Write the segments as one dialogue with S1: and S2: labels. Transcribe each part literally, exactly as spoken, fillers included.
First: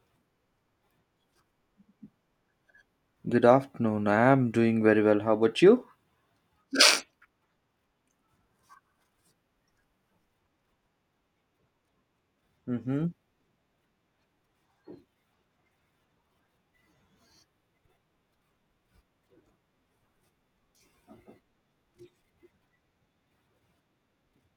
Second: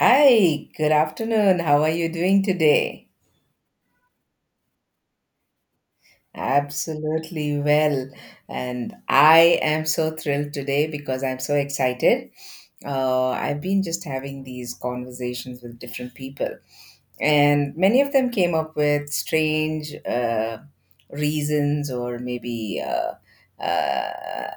S1: Hi, good afternoon. How are you doing today?
S2: Good afternoon. I am doing very well. How about you?
S1: Absolutely well. And I am so thrilled today because I'm so excited.
S2: Mm-hmm.
S1: Uh, I've been just having these conversations with different people, and many of them came up with strange uh, reasons or maybe uh, uh,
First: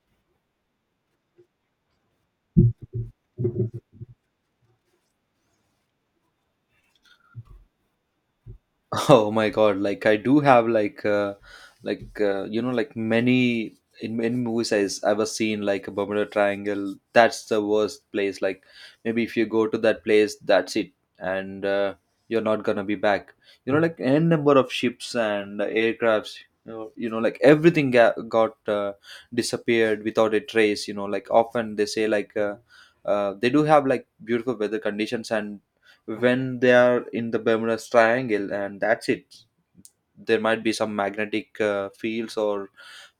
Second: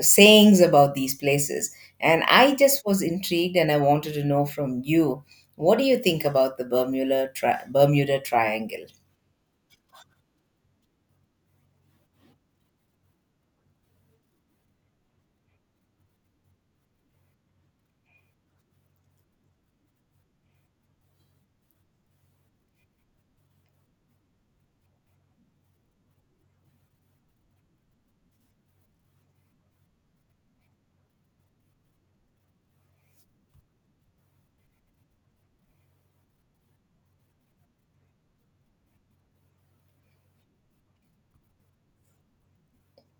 S1: sayings about these places. And I just was intrigued and I wanted to know from you, what do you think about the Bermuda, tri- Bermuda Triangle?
S2: Oh my God! Like I do have like uh, like uh, you know like many in many movies I've ever seen, like, a Bermuda Triangle. That's the worst place. Like maybe if you go to that place, that's it, and uh, you're not gonna be back. You know, like n number of ships and aircrafts. You know, you know, like everything ga- got uh, disappeared without a trace. You know, like often they say like uh, uh, they do have like beautiful weather conditions, and when they are in the Bermuda's Triangle, and that's it. There might be some magnetic uh, fields, or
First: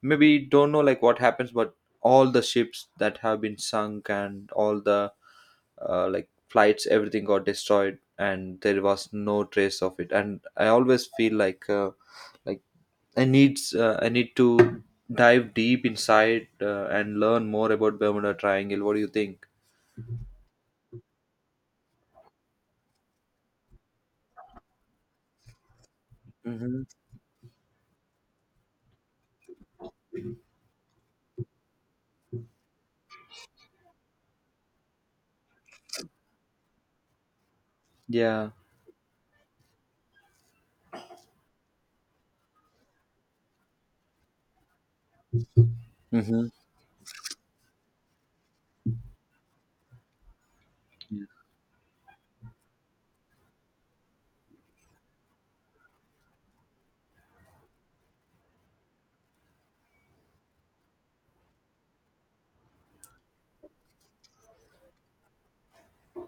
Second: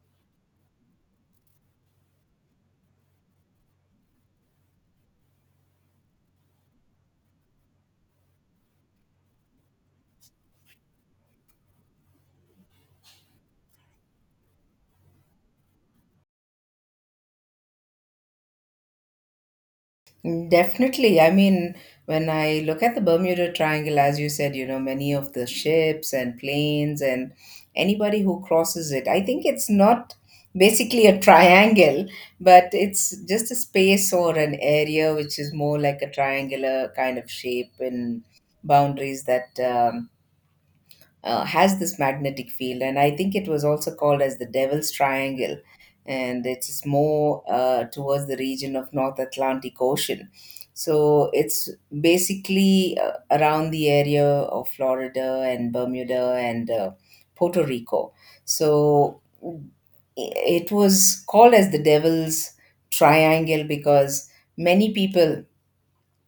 S2: maybe don't know like what happens, but all the ships that have been sunk and all the uh, like flights, everything got destroyed, and there was no trace of it. And I always feel like uh, like I need uh, I need to dive deep inside uh, and learn more about Bermuda Triangle. What do you think?
S1: Mm, definitely. I mean, when I look at the Bermuda Triangle, as you said, you know, many of the ships and
S2: Mm-hmm.
S1: planes and anybody who crosses it, I think it's not basically a triangle, but it's just a space or an area which is more like a triangular kind of shape and
S2: Yeah.
S1: boundaries that um, uh, has this magnetic field, and I think it was also called as the Devil's Triangle, and
S2: Mm-hmm.
S1: it's more uh, towards the region of North Atlantic Ocean. So it's basically uh, around the area of Florida and Bermuda and uh, Puerto Rico. So it was called as the Devil's Triangle because many people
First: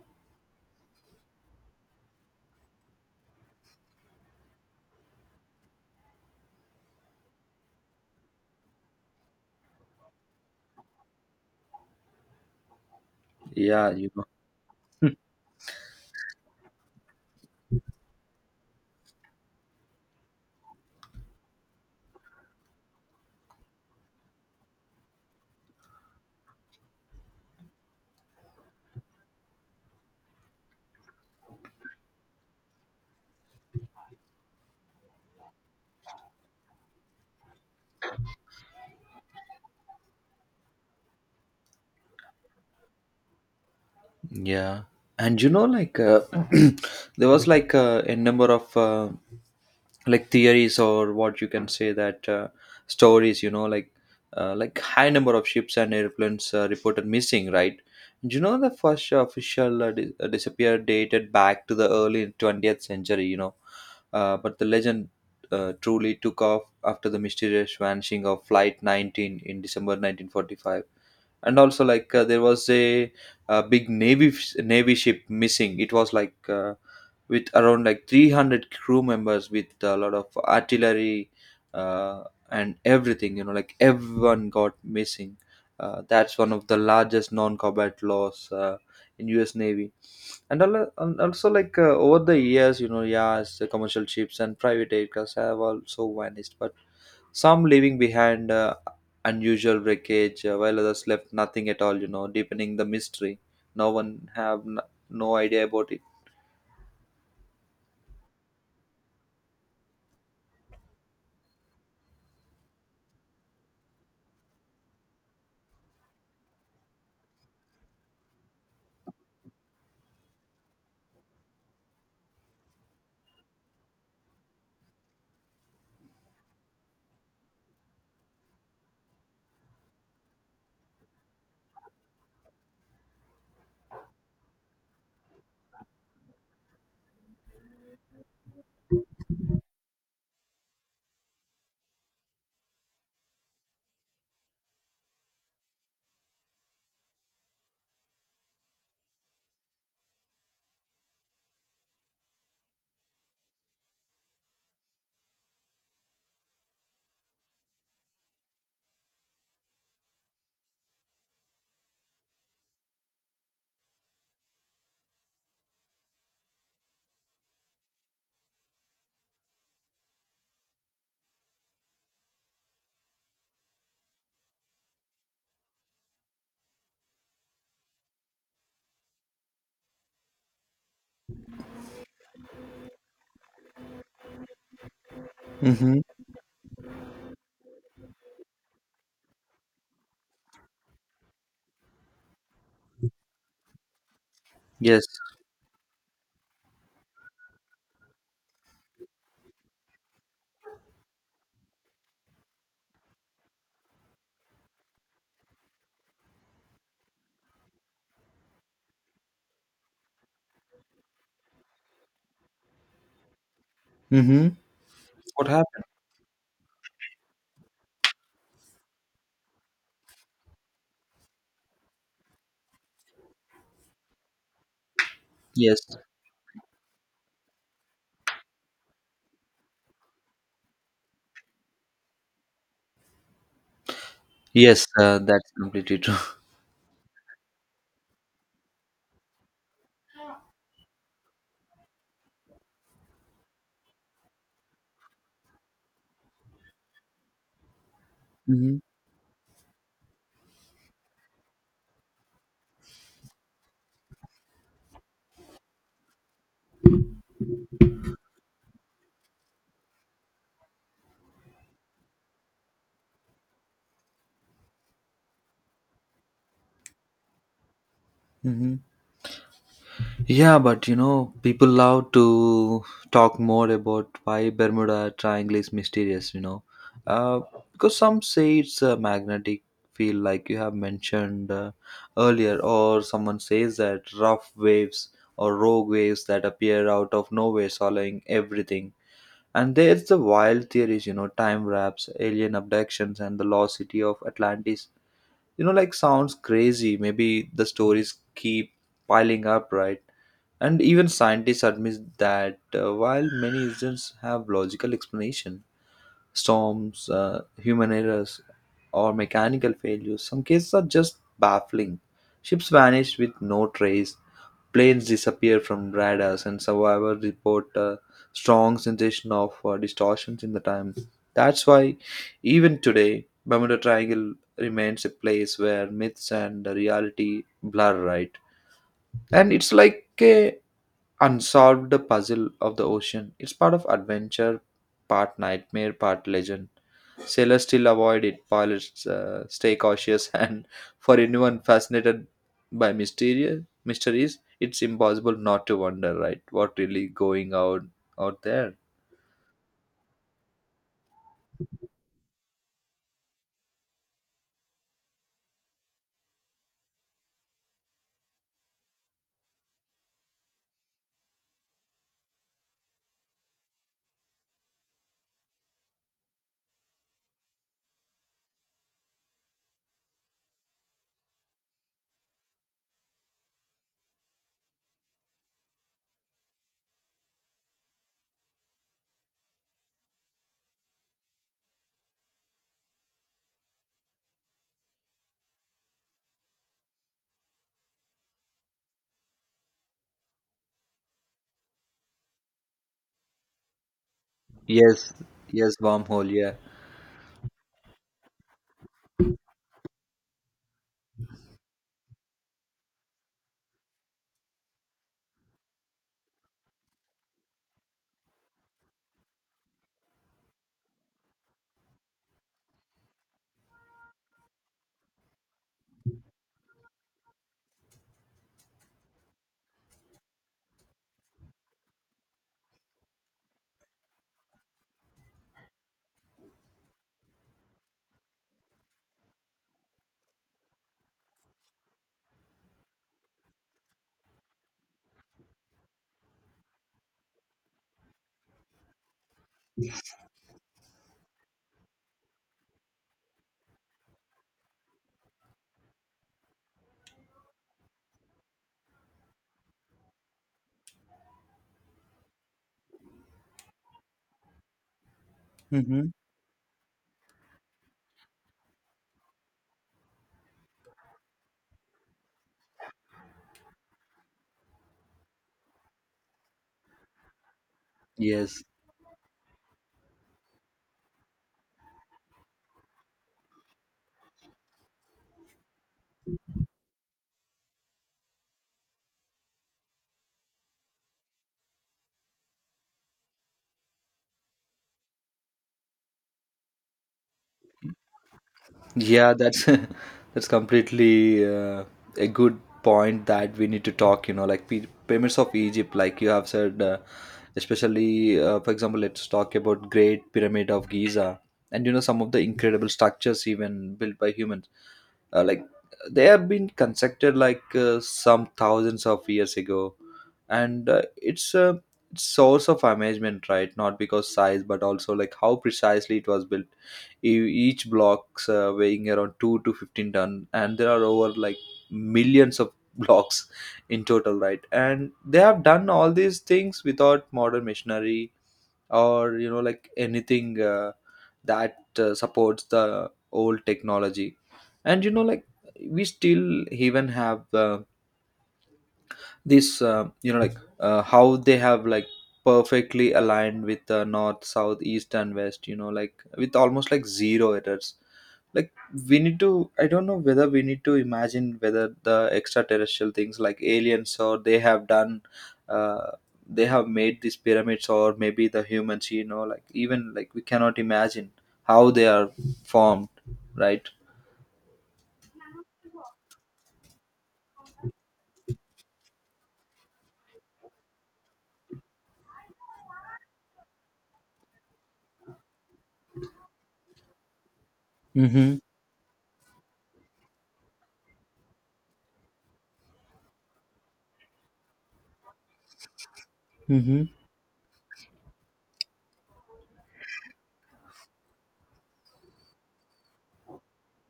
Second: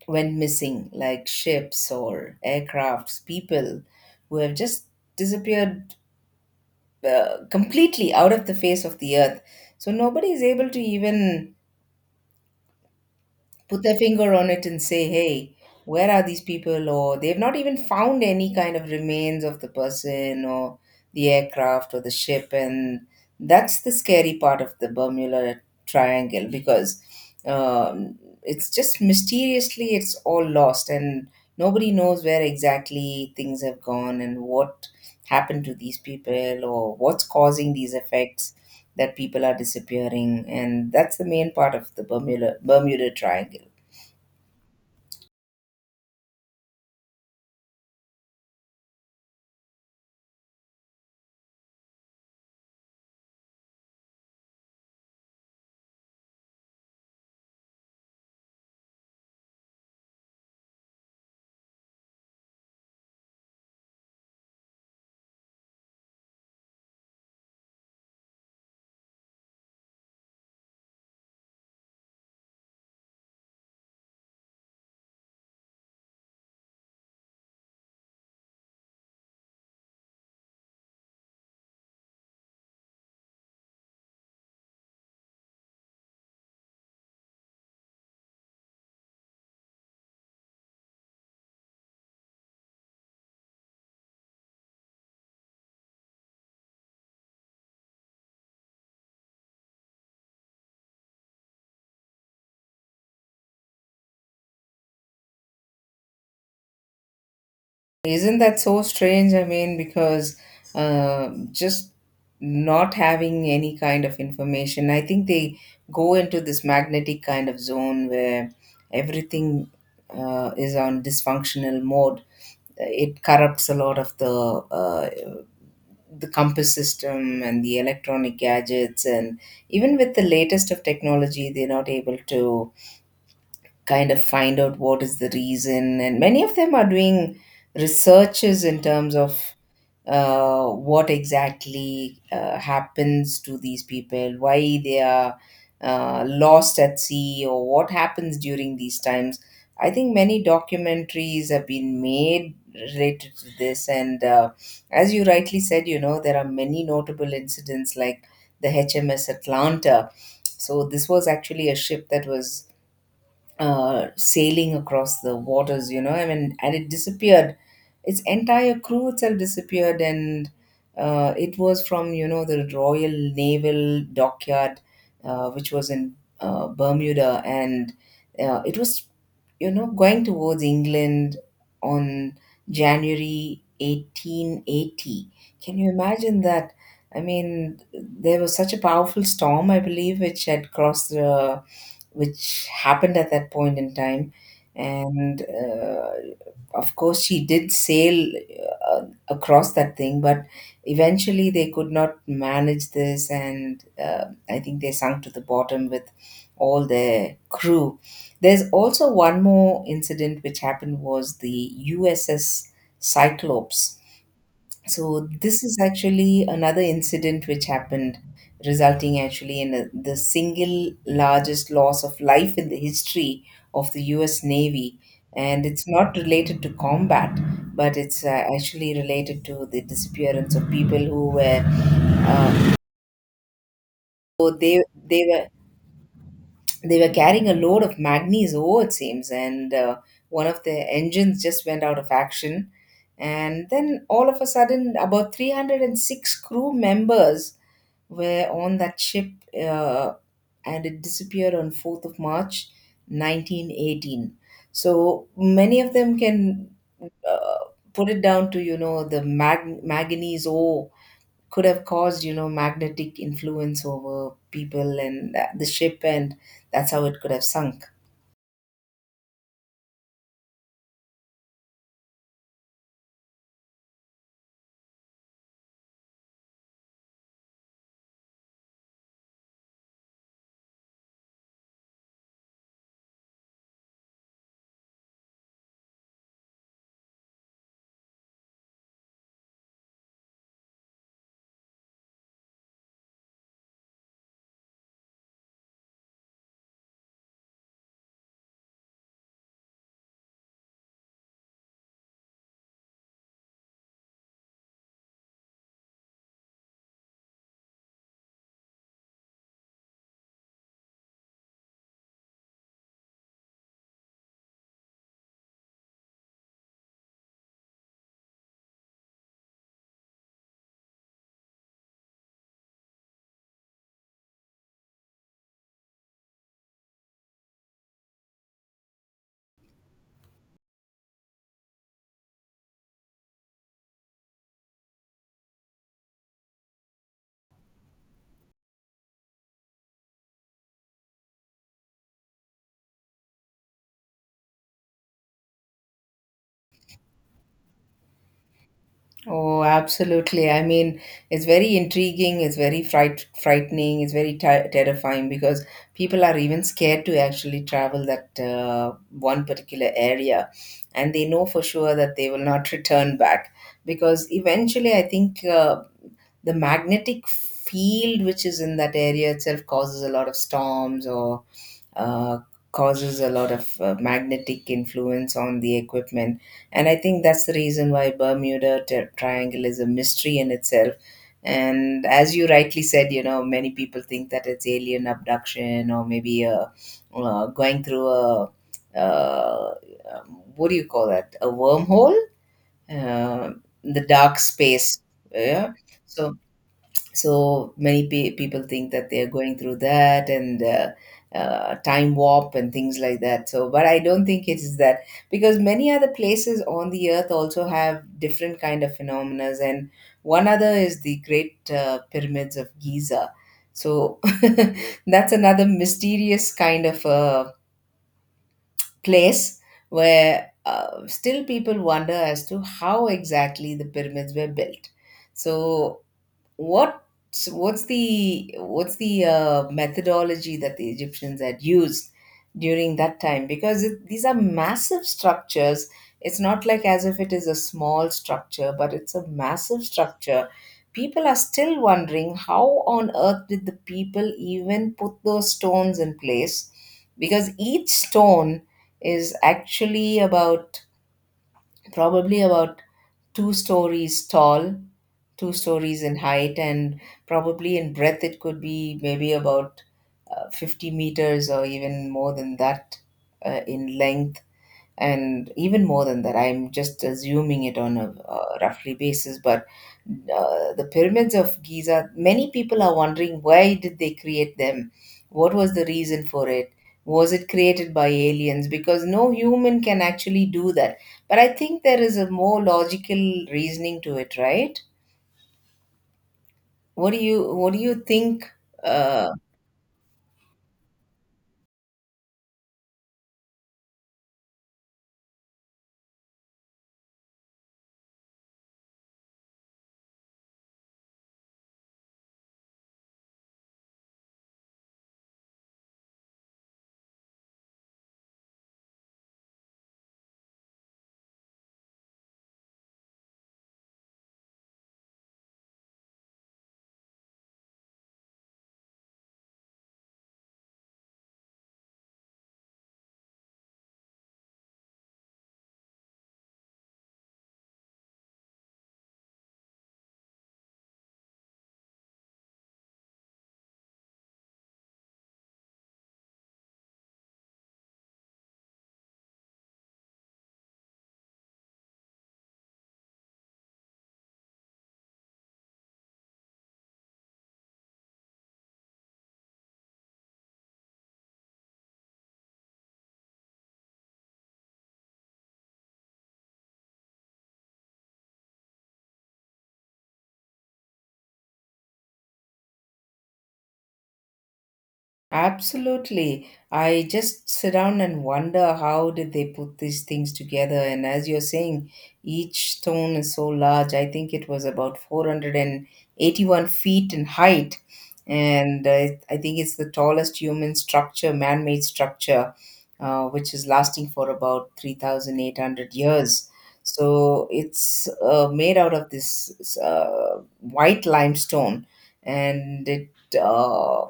S1: when missing, like ships or aircrafts, people who have just disappeared uh, completely out of the face of the earth. So nobody is able to even put
S2: Yeah,
S1: their
S2: you
S1: finger on it and say, hey, where are these people? Or they've not even found any kind of remains of the person or the aircraft or the ship. And that's the scary part of the Bermuda Triangle because um, it's just mysteriously it's all lost and nobody knows where exactly things have gone and what happened to these people or what's causing these effects that people are disappearing, and that's the main part of the Bermuda Bermuda Triangle.
S2: Yeah, and you know, like uh, there was like uh, a number of uh, like theories or what you can say that uh, stories. You know, like uh, like high number of ships and airplanes uh, reported missing. Right? And you know, the first official uh, di- uh, disappear dated back to the early twentieth century. You know, uh, but the legend uh, truly took off after the mysterious vanishing of Flight nineteen in December nineteen forty-five, and also like uh, there was a, a big navy f- navy ship missing. It was like uh, with around like three hundred crew members with a lot of artillery, uh, and everything. You know, like everyone got missing. Uh, that's one of the largest non-combat loss uh, in US Navy. And al- and also like uh, over the years, you know, yeah, the commercial ships and private aircrafts have also vanished, but some leaving behind uh, unusual wreckage, uh, while others left nothing at all, you know, deepening the mystery. no one have n- no idea about it.
S1: Isn't that so strange? I mean, because uh, just not having any kind of information, I think they go into this magnetic kind of zone where everything uh, is on dysfunctional mode. It corrupts a lot of the uh, the compass system and the electronic gadgets, and even with the latest of technology, they're not able to kind of find out what is the reason, and many of them are doing researches in terms of uh, what exactly uh, happens to these people, why they are uh, lost at sea, or what happens during these times. I think many documentaries have been made related to this, and uh, as you rightly said, you know, there are many notable incidents like the HMS Atlanta. So this was actually a ship that was uh, sailing across the waters, you know, I mean, and it disappeared. Its entire crew itself disappeared, and uh, it was from, you know, the Royal Naval Dockyard uh, which was in uh, Bermuda, and uh, it was, you know, going towards England on January eighteen eighty. Can you
S2: Mm-hmm.
S1: imagine that? I mean, there was such a powerful storm, I believe, which had crossed the which happened at that point in time,
S2: Yes.
S1: and uh, of course she did sail uh, across that thing, but eventually they could not manage this, and uh, I think they sunk to the bottom with all their crew. There's also one more incident which happened, was the USS Cyclops.
S2: Mm-hmm.
S1: So
S2: What
S1: this is
S2: happened?
S1: actually another incident which happened, resulting actually in a, the single largest loss of life in the history of the U S. Navy, and it's
S2: Yes.
S1: not related to combat, but it's uh, actually related to the disappearance of people who were. Uh, so they
S2: Yes uh,
S1: they were,
S2: that's completely true.
S1: they were carrying a load of manganese ore, it seems, and uh, one of the engines just went out of action. And then all of a sudden, about three hundred six crew members were on that ship, uh, and it disappeared on fourth of March, nineteen eighteen. So many of them can uh, put it down to, you know, the mag- manganese ore could have caused, you know, magnetic influence over people and uh, the ship, and that's how it could have sunk.
S2: Mm-hmm. Yeah, but you know, people love to talk more about why Bermuda Triangle is mysterious, you know. Uh, because some say it's a magnetic field, like you have mentioned uh, earlier, or someone says that rough waves or rogue waves that appear out of nowhere, swallowing everything. And there's the wild theories, you know, time wraps, alien abductions, and the lost city of Atlantis. You know, like sounds crazy. Maybe the stories keep piling up, right? And even scientists admit that uh, while many incidents have logical explanation, storms, uh, human errors, or mechanical failures, some cases are just baffling. Ships vanish with no trace, planes disappear from radars, and survivors report a strong sensation of uh, distortions in the time. That's why, even today, Bermuda Triangle remains a place where myths and reality blur, right? And it's like a unsolved puzzle of the ocean. It's part of adventure, part nightmare, part legend. Sailors still avoid it. Pilots uh, stay cautious, and for anyone fascinated by mysterious mysteries, it's impossible not to wonder, right? What really going out out there?
S1: Oh, absolutely. I mean, it's very intriguing, it's very fright- frightening, it's very ter- terrifying, because people are even scared to actually travel that uh, one particular area, and they know for sure that they will not return back, because eventually I think uh, the magnetic field which is in that area itself causes a lot of storms or uh, causes a lot of uh, magnetic influence on the equipment. And I think that's the reason why Bermuda Tri- Triangle is a mystery in itself. And as you rightly said, you know, many people think that it's alien abduction or maybe uh, uh, going through a, uh, um, what do you call that? A wormhole? Uh, the dark space.
S2: Yes,
S1: Yeah.
S2: yes, wormhole.
S1: So
S2: Yeah.
S1: so many pe- people think that they're going through that and uh, uh, time warp and things like that. So, but I don't think it is that, because many other places on the earth also have different kind of phenomena. And one other is the Great uh, Pyramids of Giza. So that's another mysterious kind of a place where uh, still people wonder as to how exactly the pyramids were built. So, What's what's the what's the uh, methodology that the Egyptians had used during that time? Because it, these are massive structures. It's not like as if it is a small structure, but it's a massive structure. People are still wondering how on earth did the people even put those stones in place? Because each stone is actually about probably about two stories tall, two stories
S2: Mm-hmm.
S1: in height, and probably in breadth it could be maybe about uh, fifty meters or even more than that uh, in length, and even more than that. I'm just assuming it on a, uh
S2: Yes.
S1: roughly basis. But uh, the pyramids of Giza, many people are wondering, why did they create them? What was the reason for it? Was it created by aliens? Because no human can actually do that. But I think there is a more logical reasoning to it, right? What do you what do you think? Uh,
S2: Yeah, that's that's completely uh, a good point that we need to talk. You know, like p- pyramids of Egypt, like you have said, uh, especially uh, for example, let's talk about Great Pyramid of Giza, and you know some of the incredible structures even built by humans. Uh, like they have been constructed like uh, some thousands of years ago, and uh, it's a source of amazement, right? Not because size, but also like how precisely it was built. E- each blocks uh, weighing around two to fifteen ton, and there are over like millions of blocks in total, right? And they have done all these things without modern machinery or, you know, like anything uh, that uh, supports the old technology. And you know like we still even have uh, this uh, you know like uh, how they have like perfectly aligned with the north south east and west, you know, like with almost like zero errors. Like, we need to, I don't know whether we need to imagine whether the extraterrestrial things like aliens or they have done, uh, they have made these pyramids, or maybe the humans, you know, like even like we cannot imagine how they are formed, right?
S1: absolutely. I just sit down and wonder how did they put these things together. And as you're saying, each stone is so large. I think it was about four hundred eighty-one feet in height.
S2: Mm-hmm.
S1: And uh, I think it's the tallest human structure, man made structure, uh, which is lasting for about three thousand eight hundred years. So it's uh, made out of this uh, white limestone. And it uh,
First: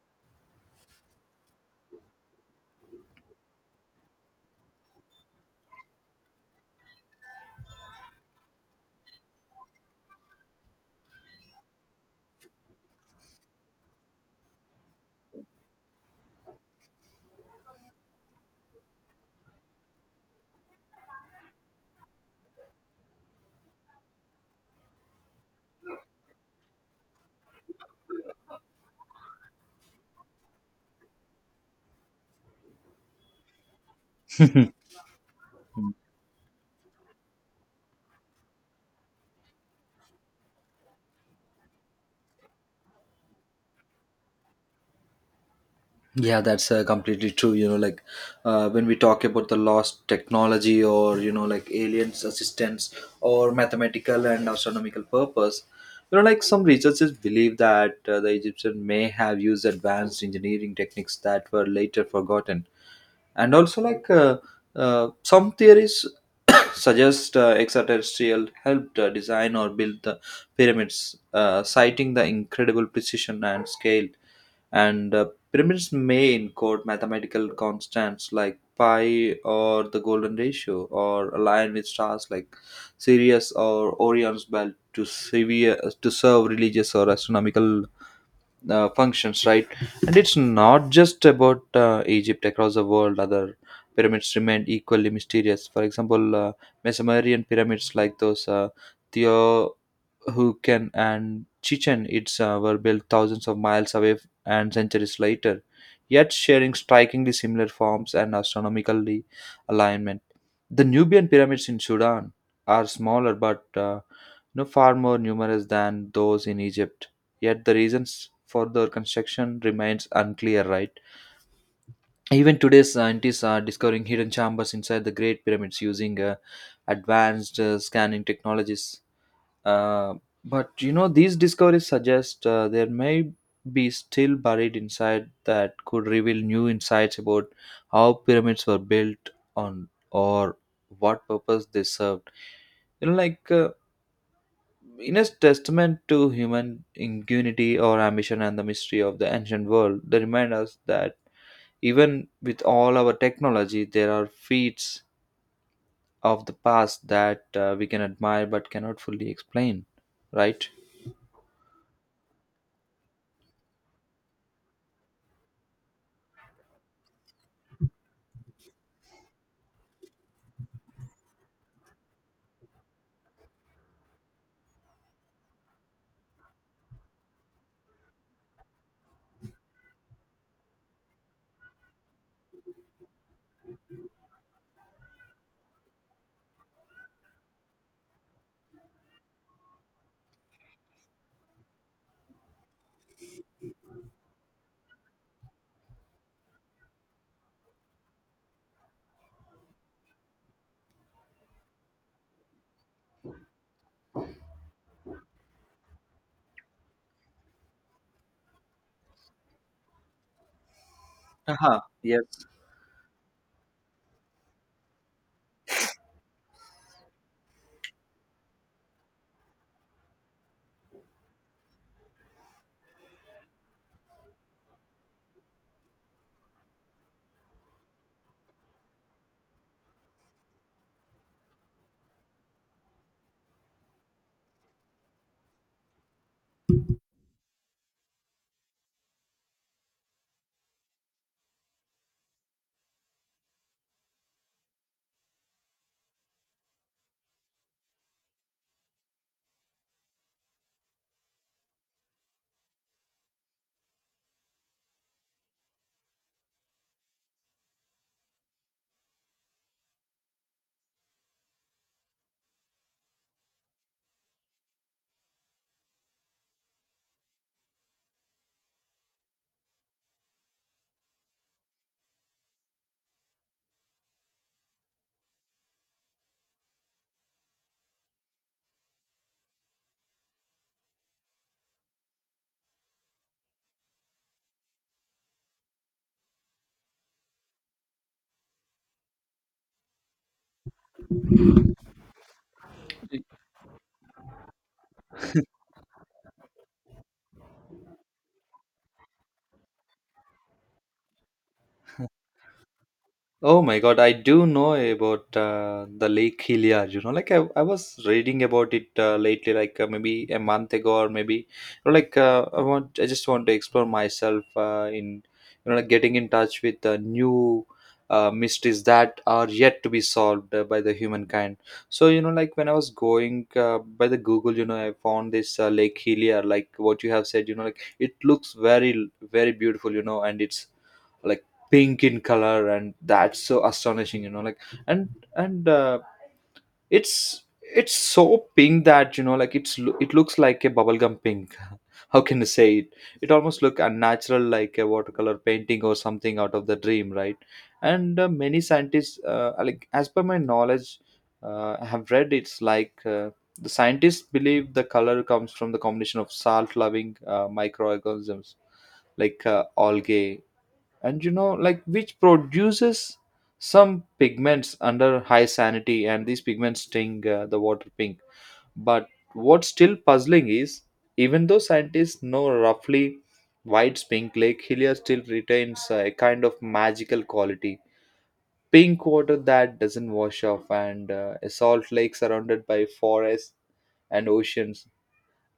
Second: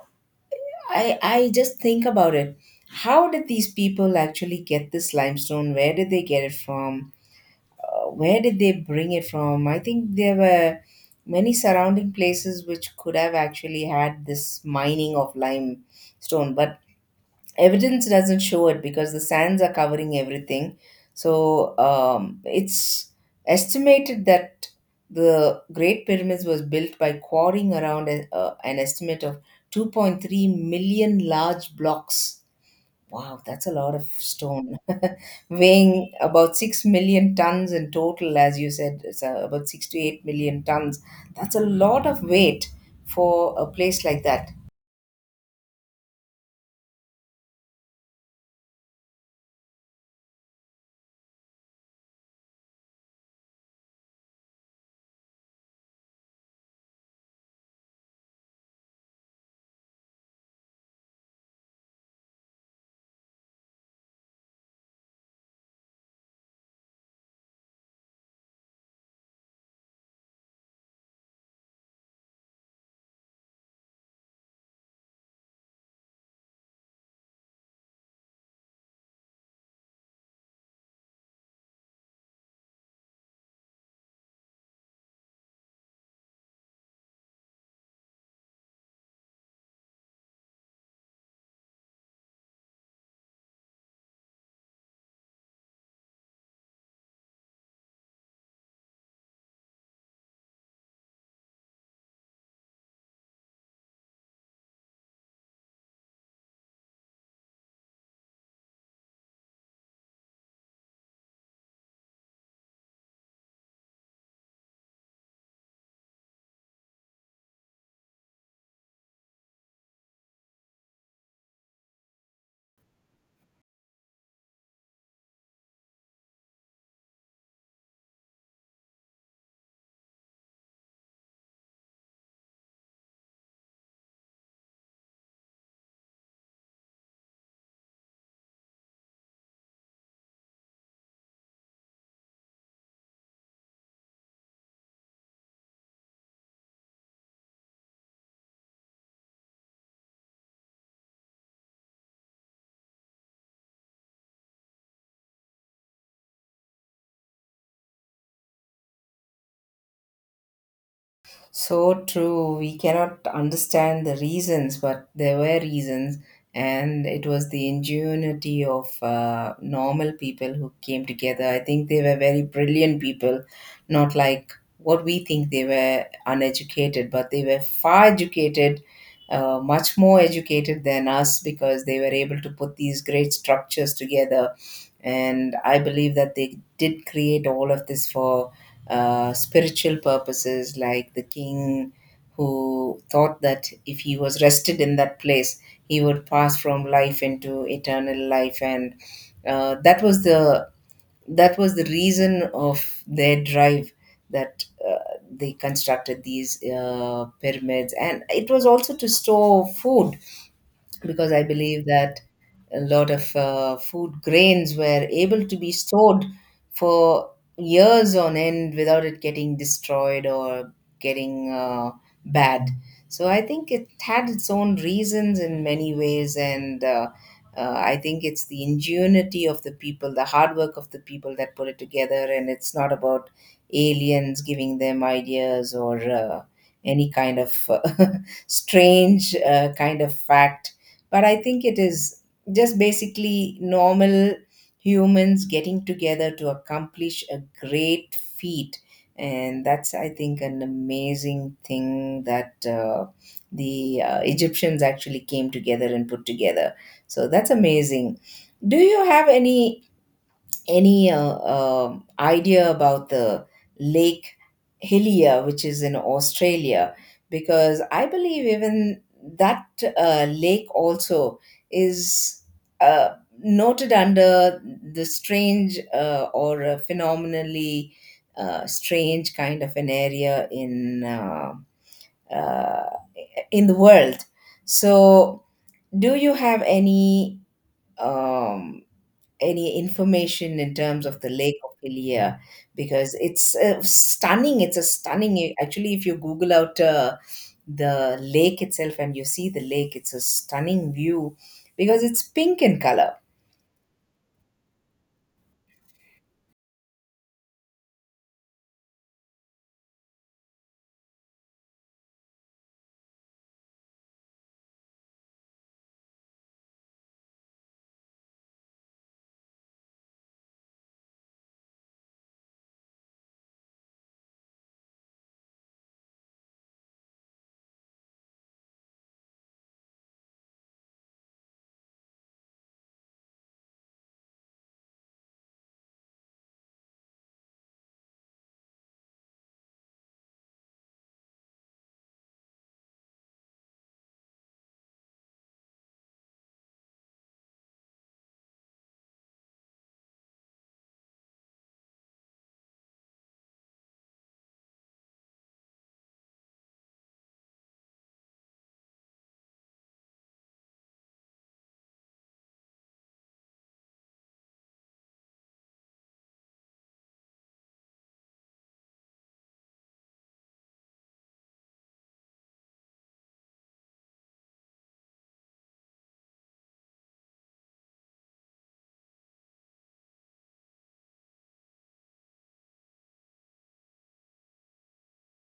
S1: I I just think about it. How did these people actually get this limestone? Where did they get it from? Uh, where did they bring it from? I think there were many surrounding places which could have actually had this mining of limestone, but evidence doesn't show it because the sands are covering everything. So um, it's estimated that the Great Pyramids was built by quarrying around a, uh, an estimate of two point three million large blocks. Wow, that's a lot of
S2: Mm-hmm.
S1: stone. Weighing about six million tons in total, as you said, it's uh, about six to eight million tons. That's a lot of weight for a place like that.
S2: Yeah, that's uh, completely true. You know, like uh, when we talk about the lost technology, or, you know, like aliens' assistance or mathematical and astronomical purpose, you know, like some researchers believe that uh, the Egyptian may have used advanced engineering techniques that were later forgotten. And also, like uh, uh, some theories suggest uh, extraterrestrial helped uh, design or build the pyramids, uh, citing the incredible precision and scale, and uh, pyramids may encode mathematical constants like pi or the golden ratio, or align with stars like Sirius or Orion's belt to severe to serve religious or astronomical uh, functions, right? And it's not just about uh, Egypt. Across the world, other pyramids remain equally mysterious. For example, uh, Mesomerian pyramids like those uh, Teotihuacan and Chichen Itza uh, were built thousands of miles away f- and centuries later, yet sharing strikingly similar forms and astronomically alignment. The Nubian pyramids in Sudan are smaller, but uh, know, far more numerous than those in Egypt. Yet the reasons for their construction remains unclear, right? Even today, scientists are discovering hidden chambers inside the Great Pyramids using uh, advanced uh, scanning technologies. Uh, but you know, these discoveries suggest uh, there may be still buried inside that could reveal new insights about how pyramids were built on, or what purpose they served. You know, like uh, in a testament to human ingenuity or ambition and the mystery of the ancient world, they remind us that even with all our technology, there are feats of the past that uh, we can admire but cannot fully explain, right?
S1: So true. We cannot understand the reasons, but there were reasons, and it was the ingenuity of uh, normal people who came together. I think they were very brilliant people, not like what we think, they were uneducated, but they were far educated, uh, much more educated than us, because they were able to put these great structures together. And I believe that they did create all of this for uh, spiritual purposes, like the king who thought that if he was rested in that place, he would pass from life into eternal life, and uh, that was the that was the reason of their drive, that uh, they constructed these uh, pyramids. And it was also to store food, because I
S2: Aha,
S1: believe that
S2: yes.
S1: a lot of uh, food grains were able to be stored for years on end without it getting destroyed or getting uh, bad. So I think it had its own reasons in many ways, and uh, uh, I think it's the ingenuity of the people, the hard work of the people that put it together, and it's not about aliens giving them ideas or uh, any kind of strange uh, kind of fact. But I think it is just basically normal humans getting together to accomplish a great feat. And that's, I think, an amazing thing that uh, the uh, Egyptians actually came together and put together. So that's amazing. Do you have any any uh, um idea about the Lake Hillier, which is in Australia? Because I believe even that uh, lake also is uh, noted under the strange uh, or a phenomenally uh, strange kind of an area in uh, uh, in the world. So, do you have any? Um, any information in terms of the Lake of Ilia? Because it's uh, stunning. It's a stunning. Actually, if you Google out uh, the lake itself and you see the lake, it's a stunning view because it's pink in color.
S2: Oh my God, I do know about uh, the Lake Hilliard. You know, like I, I was reading about it uh, lately, like uh, maybe a month ago, or maybe you know, like uh, I want, I just want to explore myself uh, in, you know, like getting in touch with uh, new uh, mysteries that are yet to be solved uh, by the humankind. So you know, like when I was going uh, by the Google, you know, I found this uh, Lake Hilliard, like what you have said. You know, like it looks very, very beautiful. You know, and it's like pink in color, and that's so astonishing, you know, like. and and uh, it's it's so pink that you know like it's lo- it looks like a bubblegum pink. How can you say it? It almost look unnatural, like a watercolor painting or something out of the dream, right? And uh, many scientists uh, like as per my knowledge, uh, I have read it's like uh, the scientists believe the color comes from the combination of salt loving uh, microorganisms like uh, algae, and you know like which produces some pigments under high sanity, and these pigments sting uh, the water pink. But what's still puzzling is, even though scientists know roughly white's pink, Lake Helia still retains uh, a kind of magical quality. Pink water that doesn't wash off, and uh, a salt lake surrounded by forests and oceans,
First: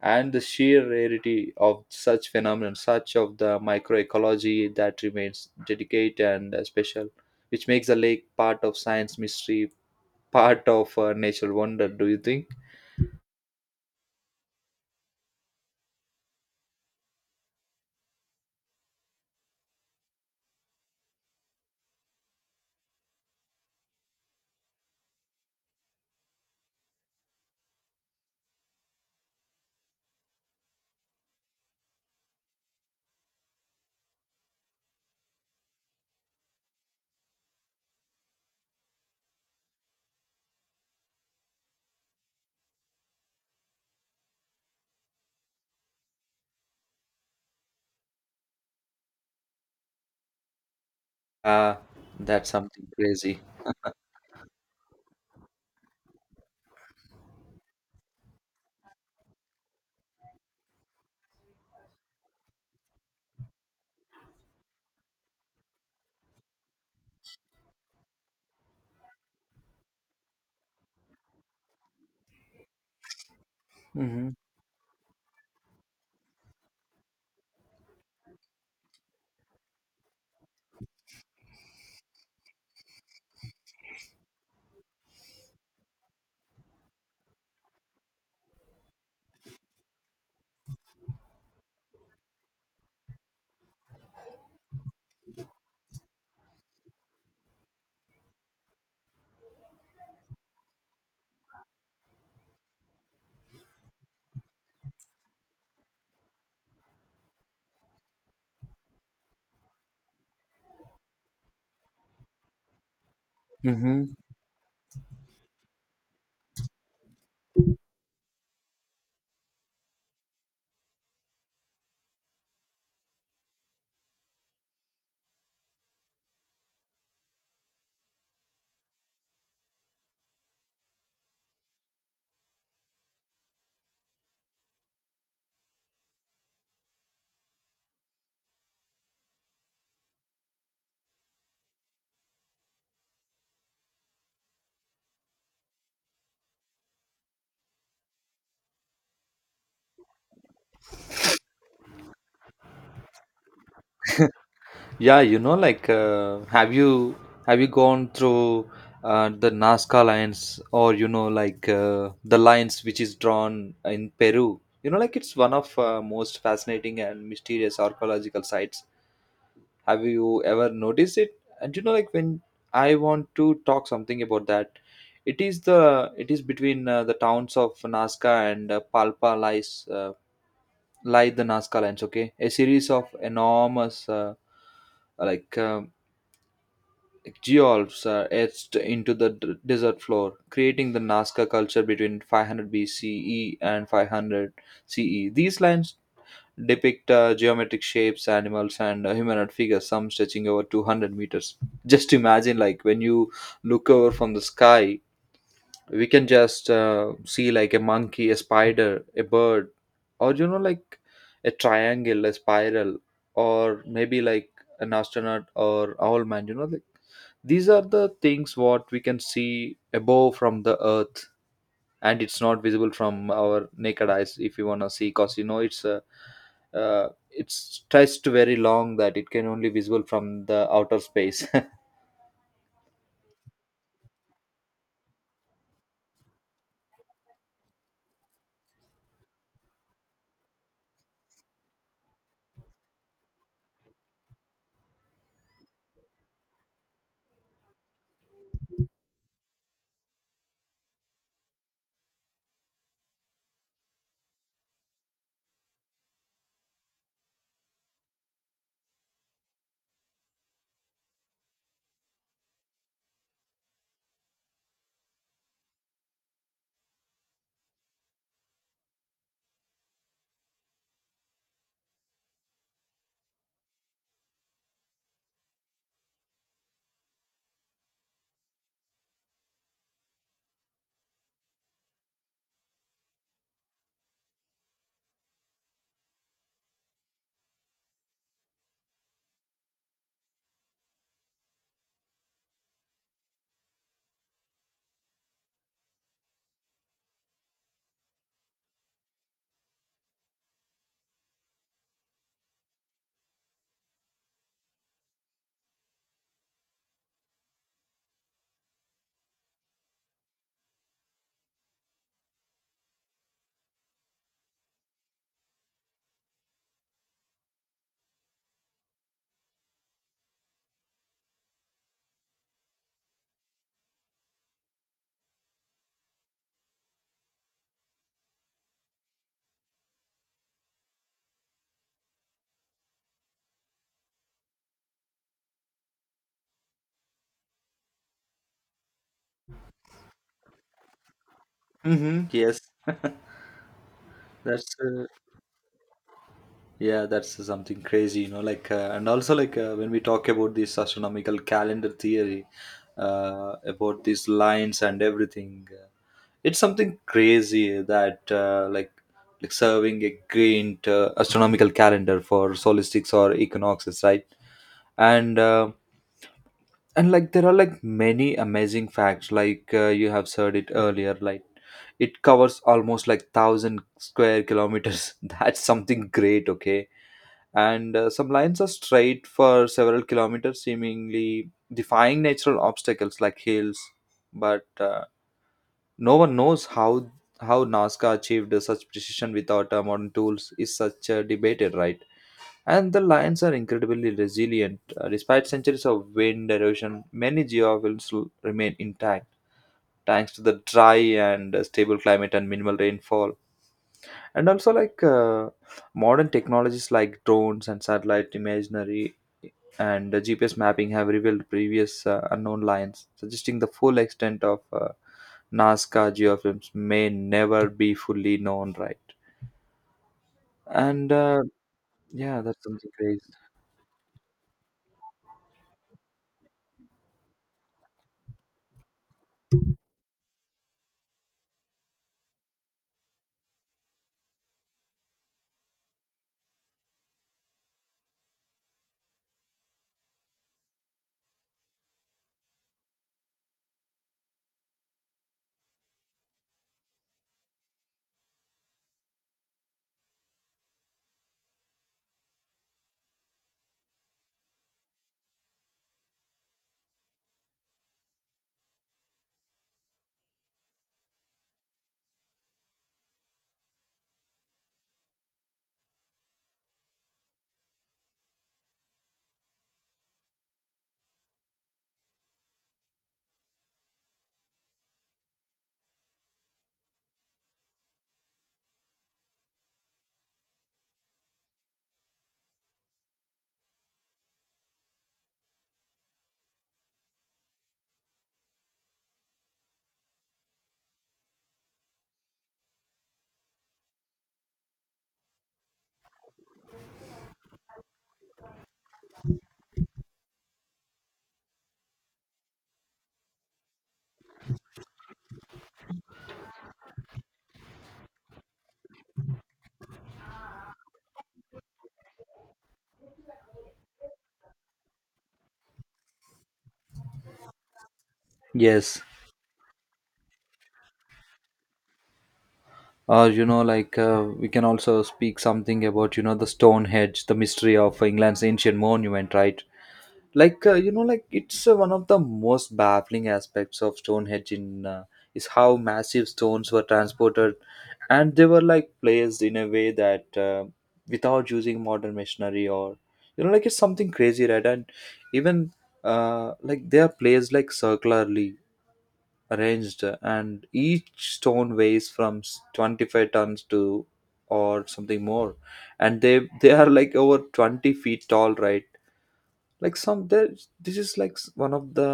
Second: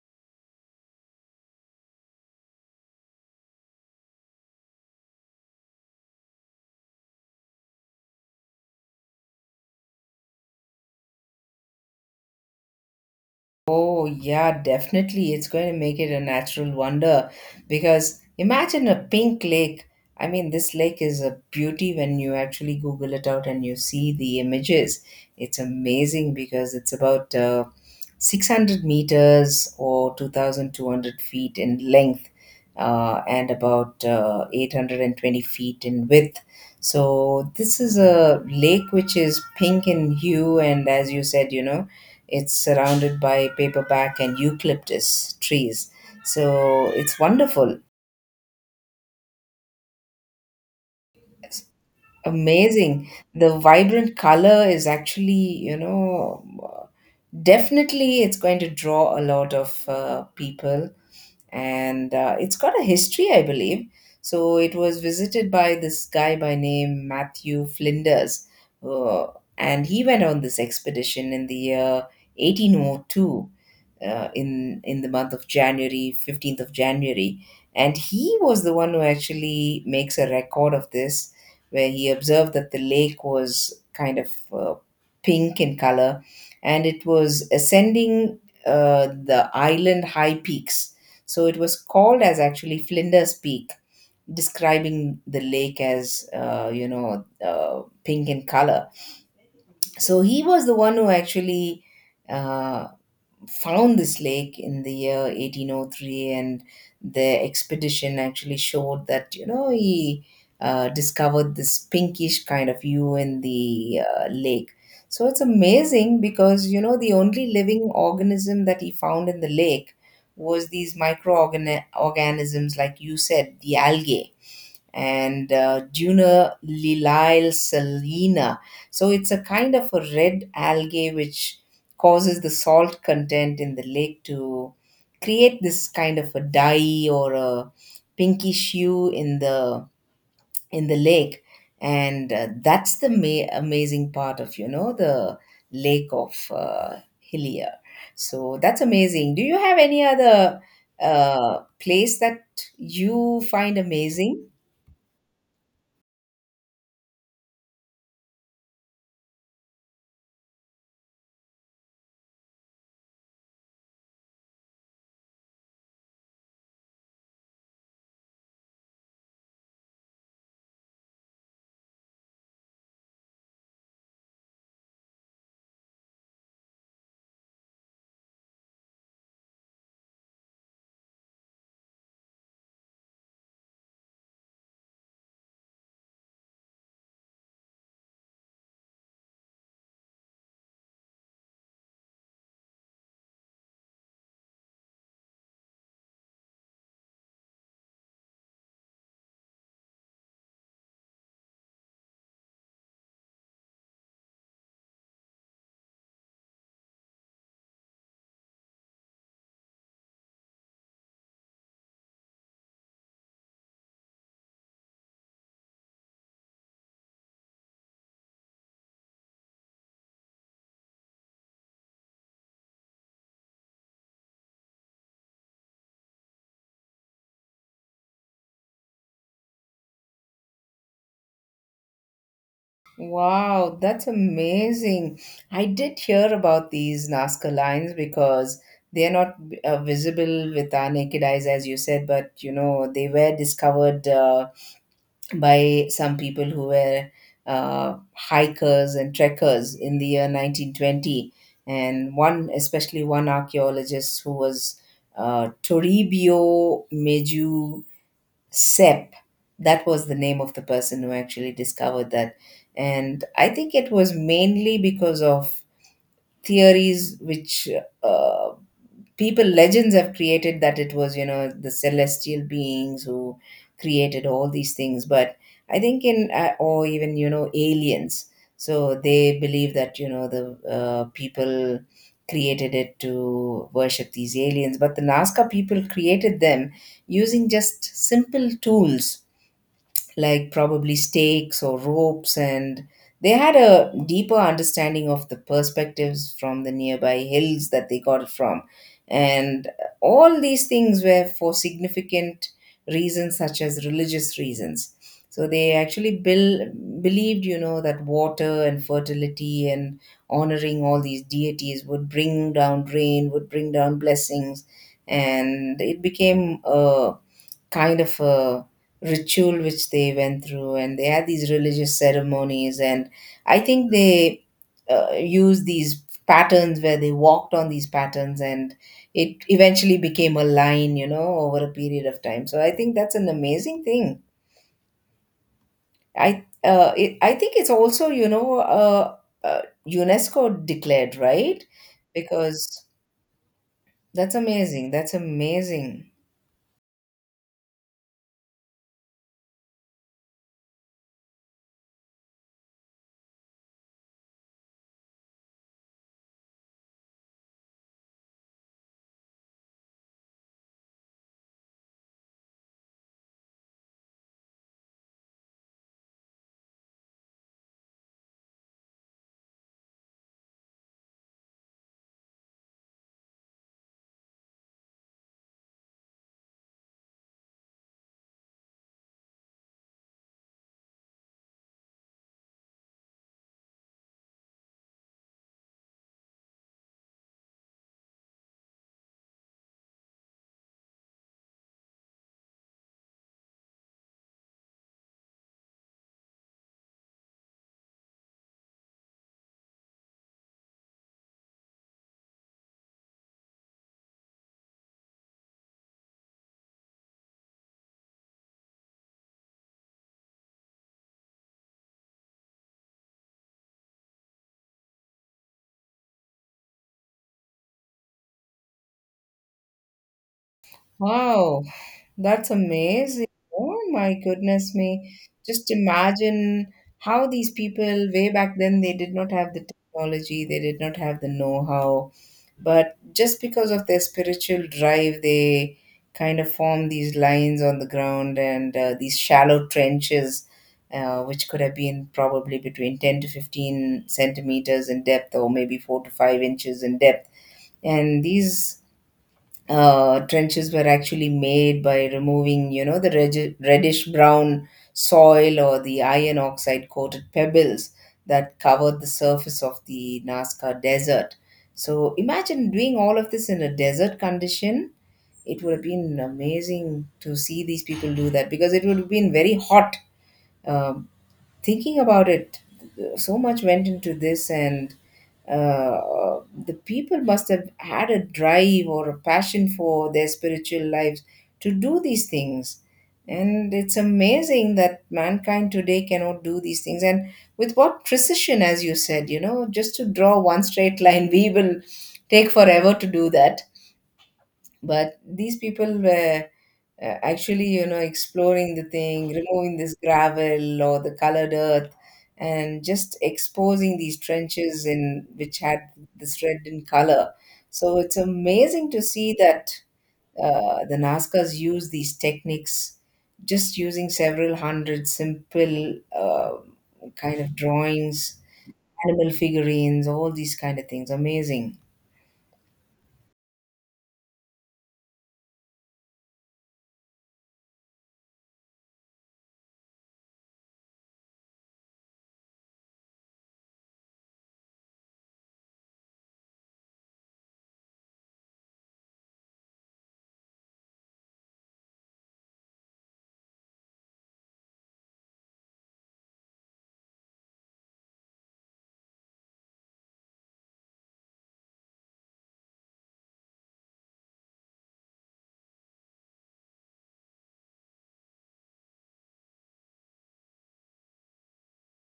S2: and the sheer rarity of such phenomenon, such of the microecology that remains dedicated and uh, special, which makes the lake part of science mystery, part of uh, natural wonder. Do you think?
S1: Oh, yeah, definitely. It's going to make it a natural wonder because imagine a pink lake. I mean, this lake is a beauty when you actually Google it out and you see the images. It's amazing because it's about uh, six hundred meters or two thousand two hundred feet in length, uh, and about uh, eight hundred twenty feet in width. So, this is a lake which is pink in hue, and as you said, you know, it's surrounded by paperback and eucalyptus trees. So it's wonderful. It's
S2: Uh, that's something
S1: amazing.
S2: crazy.
S1: The vibrant color is actually, you know, definitely it's going to draw a lot of uh, people. And uh, it's got a history, I believe. So it was visited by this guy by name Matthew Flinders. Uh, and he went on this expedition in the year eighteen oh two, uh,
S2: Hmm.
S1: in in the month of January, fifteenth of January, and he was the one who actually makes a record of this, where he observed that the lake was kind of uh, pink in color, and it was ascending uh, the island high peaks. So it was called as actually Flinders Peak, describing the lake as uh, you know, uh, pink in color. So he was the one who actually. Uh, Found this lake in the year eighteen oh three, and the expedition actually showed that you know he uh, discovered this pinkish kind of hue in the
S2: Hmm.
S1: uh, lake. So it's amazing because you know the only living organism that he found in the lake was these microorganisms, like you said, the algae and uh, Juna Lilyle salina. So it's a kind of a red algae which causes the salt content in the lake to create this kind of a dye or a pinkish hue in the in the lake, and uh, that's the ma- amazing part of, you know, the lake of uh, Hillier. So that's amazing. Do you have any other uh, place that you find amazing?
S2: Yeah, you know, like, uh, have you have you gone through uh, the Nazca lines, or you know, like uh, the lines which is drawn in Peru? You know, like it's one of uh, most fascinating and mysterious archaeological sites. Have you ever noticed it? And you know, like when I want to talk something about that, it is the it is between uh, the towns of Nazca and uh, Palpa lies, uh, lie the Nazca lines. Okay, a series of enormous uh, like. Um, geolves are etched into the d- desert floor, creating the Nazca culture between five hundred B C E and five hundred C E. These lines depict uh, geometric shapes, animals, and uh, humanoid figures, some stretching over two hundred meters. Just imagine, like, when you look over from the sky, we can just uh, see, like, a monkey, a spider, a bird, or, you know, like a triangle, a spiral, or maybe like an astronaut or owl man, you know, like. These are the things what we can see above from the earth, and it's not visible from our naked eyes if you want to see, because you know it's uh, uh, it's stretched very long that it can only visible from the outer space.
S1: Wow, that's amazing. I did hear about these Nazca lines because they're not uh, visible with our naked eyes, as you said, but you know, they were discovered uh, by some people who were uh, hikers and trekkers in the year nineteen twenty. And one, especially one archaeologist who was uh, Toribio Meju Sep. That was the name of the person who actually discovered that. And I think it was mainly because of theories which uh, people, legends have created that it was, you know, the celestial beings who created all these things. But I think in, uh, or even, you know, aliens. So they believe that, you know, the uh, people created it to worship these aliens. But the Nazca people created them using just simple tools like probably stakes or ropes, and they had a deeper understanding of the perspectives from the nearby hills that they got it from. And all these things were for significant reasons, such as religious reasons. So they actually bel believed, you know, that water and fertility and honoring all these deities would bring down rain, would bring down blessings, and it became a kind of a ritual which they went through, and they had these religious ceremonies. And I think they uh, used these patterns where they walked on these patterns, and it eventually became a line, you know, over a period of time. So I think that's an amazing thing. i uh, it, I think it's also, you know, uh, uh, UNESCO declared, right?
S2: Mm-hmm. Yes,
S1: Because that's
S2: that's
S1: amazing.
S2: uh,
S1: That's amazing.
S2: yeah, that's uh, something crazy, you know. Like, uh, and also like uh, when we talk about this astronomical calendar theory, uh, about these lines and everything, uh, it's something crazy that uh, like like serving a great uh, astronomical calendar for solstices or equinoxes, right? And um, and like there are like many amazing facts, like uh, you have said it earlier, like it covers almost like one thousand square kilometers. That's something great. Okay, and uh, some lines are straight for several kilometers, seemingly defying natural obstacles like hills, but uh, no one knows how how Nazca achieved such precision without uh, modern tools is such uh, debated, right? And the lions are incredibly resilient. Uh, despite centuries of wind erosion, many geowills l- remain intact, thanks to the dry and uh, stable climate and minimal rainfall. And also, like uh, modern technologies like drones and satellite imagery and uh, G P S mapping have revealed previous uh, unknown lines, suggesting the full extent of uh, Nazca geofilms may never be fully known, right? And uh,
S1: Wow.
S2: yeah,
S1: That's
S2: that's something
S1: amazing.
S2: crazy.
S1: Oh my goodness me. Just imagine how these people way back then, they did not have the technology, they did not have the know-how, but just because of their spiritual drive, they kind of formed these lines on the ground and uh, these shallow trenches, uh, which could have been probably between ten to fifteen centimeters in depth, or maybe four to five inches in depth. And these uh, trenches were actually made by removing, you know, the regi- reddish brown soil or the iron oxide coated pebbles that covered the surface of the Nazca Desert. So imagine doing all of this in a desert condition. It would have been amazing to see these people do that because it would have been very hot. Um, Thinking about it, so much went into this, and uh, the people must have had a drive or a passion for their spiritual lives to do these things. And it's amazing that mankind today cannot do these things. And with what precision, as you said, you know, just to draw one straight line, we will take forever to do that. But these people were uh, actually, you know, exploring the thing, removing this gravel or the colored earth and just exposing these trenches in which had this red in color. So it's amazing to see that uh, the Nazcas use these techniques just using several hundred simple uh, kind of drawings,
S2: Yes,
S1: animal figurines, all these kind of things. Amazing.
S2: or you know like uh, we can also speak something about you know the Stonehenge, the mystery of England's ancient monument, right? Like uh, you know like it's uh, one of the most baffling aspects of Stonehenge in, uh, is how massive stones were transported and they were like placed in a way that uh, without using modern machinery, or you know like it's something crazy, right? And even uh, like they are placed like circularly arranged, and each stone weighs from s- twenty-five tons to or something more, and they they are like over twenty feet tall, right? Like some there's- this is like s- one of the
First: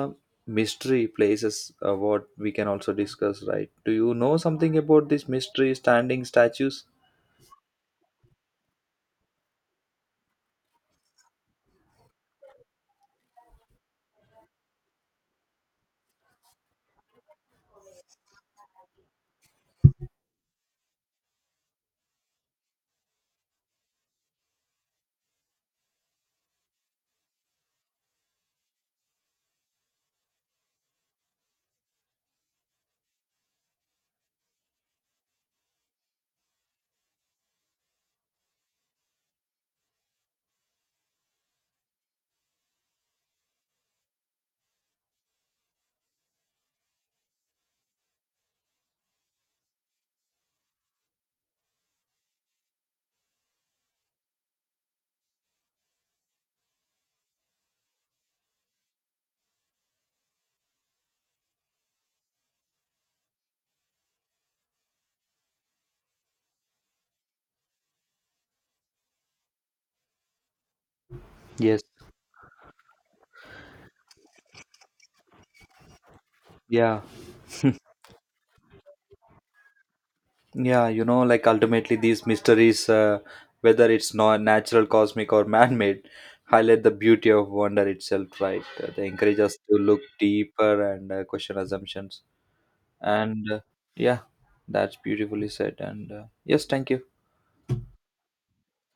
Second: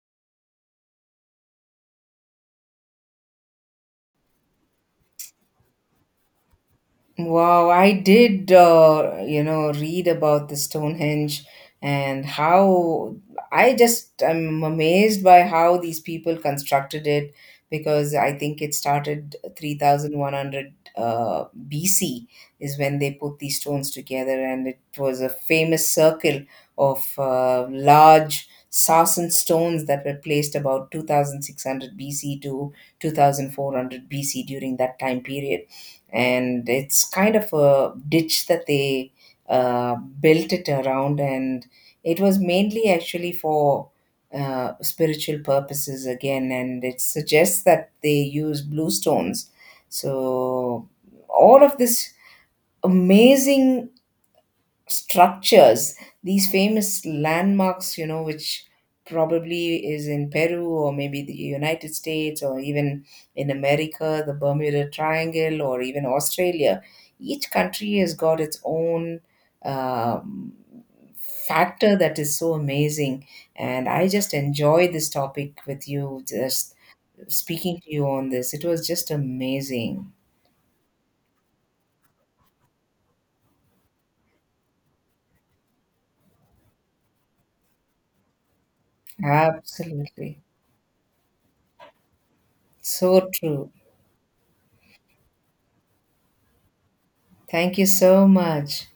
S2: mystery places uh, what we can also discuss, right? Do you know something about these mystery standing statues?
S1: Wow, I did, uh, you know, read about the Stonehenge, and how I just am amazed by how these people constructed it, because I think it started three thousand one hundred uh, B C is when they put these stones together, and it was a famous circle of uh, large sarsen stones that were placed about two thousand six hundred B C to two thousand four hundred B C during that time period. And it's kind of a ditch that they uh, built it around, and it was mainly actually for uh, spiritual purposes again, and it suggests that they use blue stones. So all of this amazing structures, these famous landmarks, you know, which probably is in Peru, or maybe the United States, or even in America, the Bermuda Triangle, or even Australia. Each country has got its own um,
S2: Yes.
S1: factor that is so amazing. And I just enjoy this topic with you, just
S2: Yeah.
S1: speaking to you on this. It was just amazing.
S2: Yeah, you know, like ultimately these mysteries, uh, whether it's not natural, cosmic, or man-made, highlight the beauty of wonder itself. Right? Uh, They encourage us to look
S1: Absolutely.
S2: deeper and uh, question assumptions.
S1: So
S2: And uh,
S1: true.
S2: yeah, that's beautifully said. And uh, yes, thank you.
S1: Thank you so much.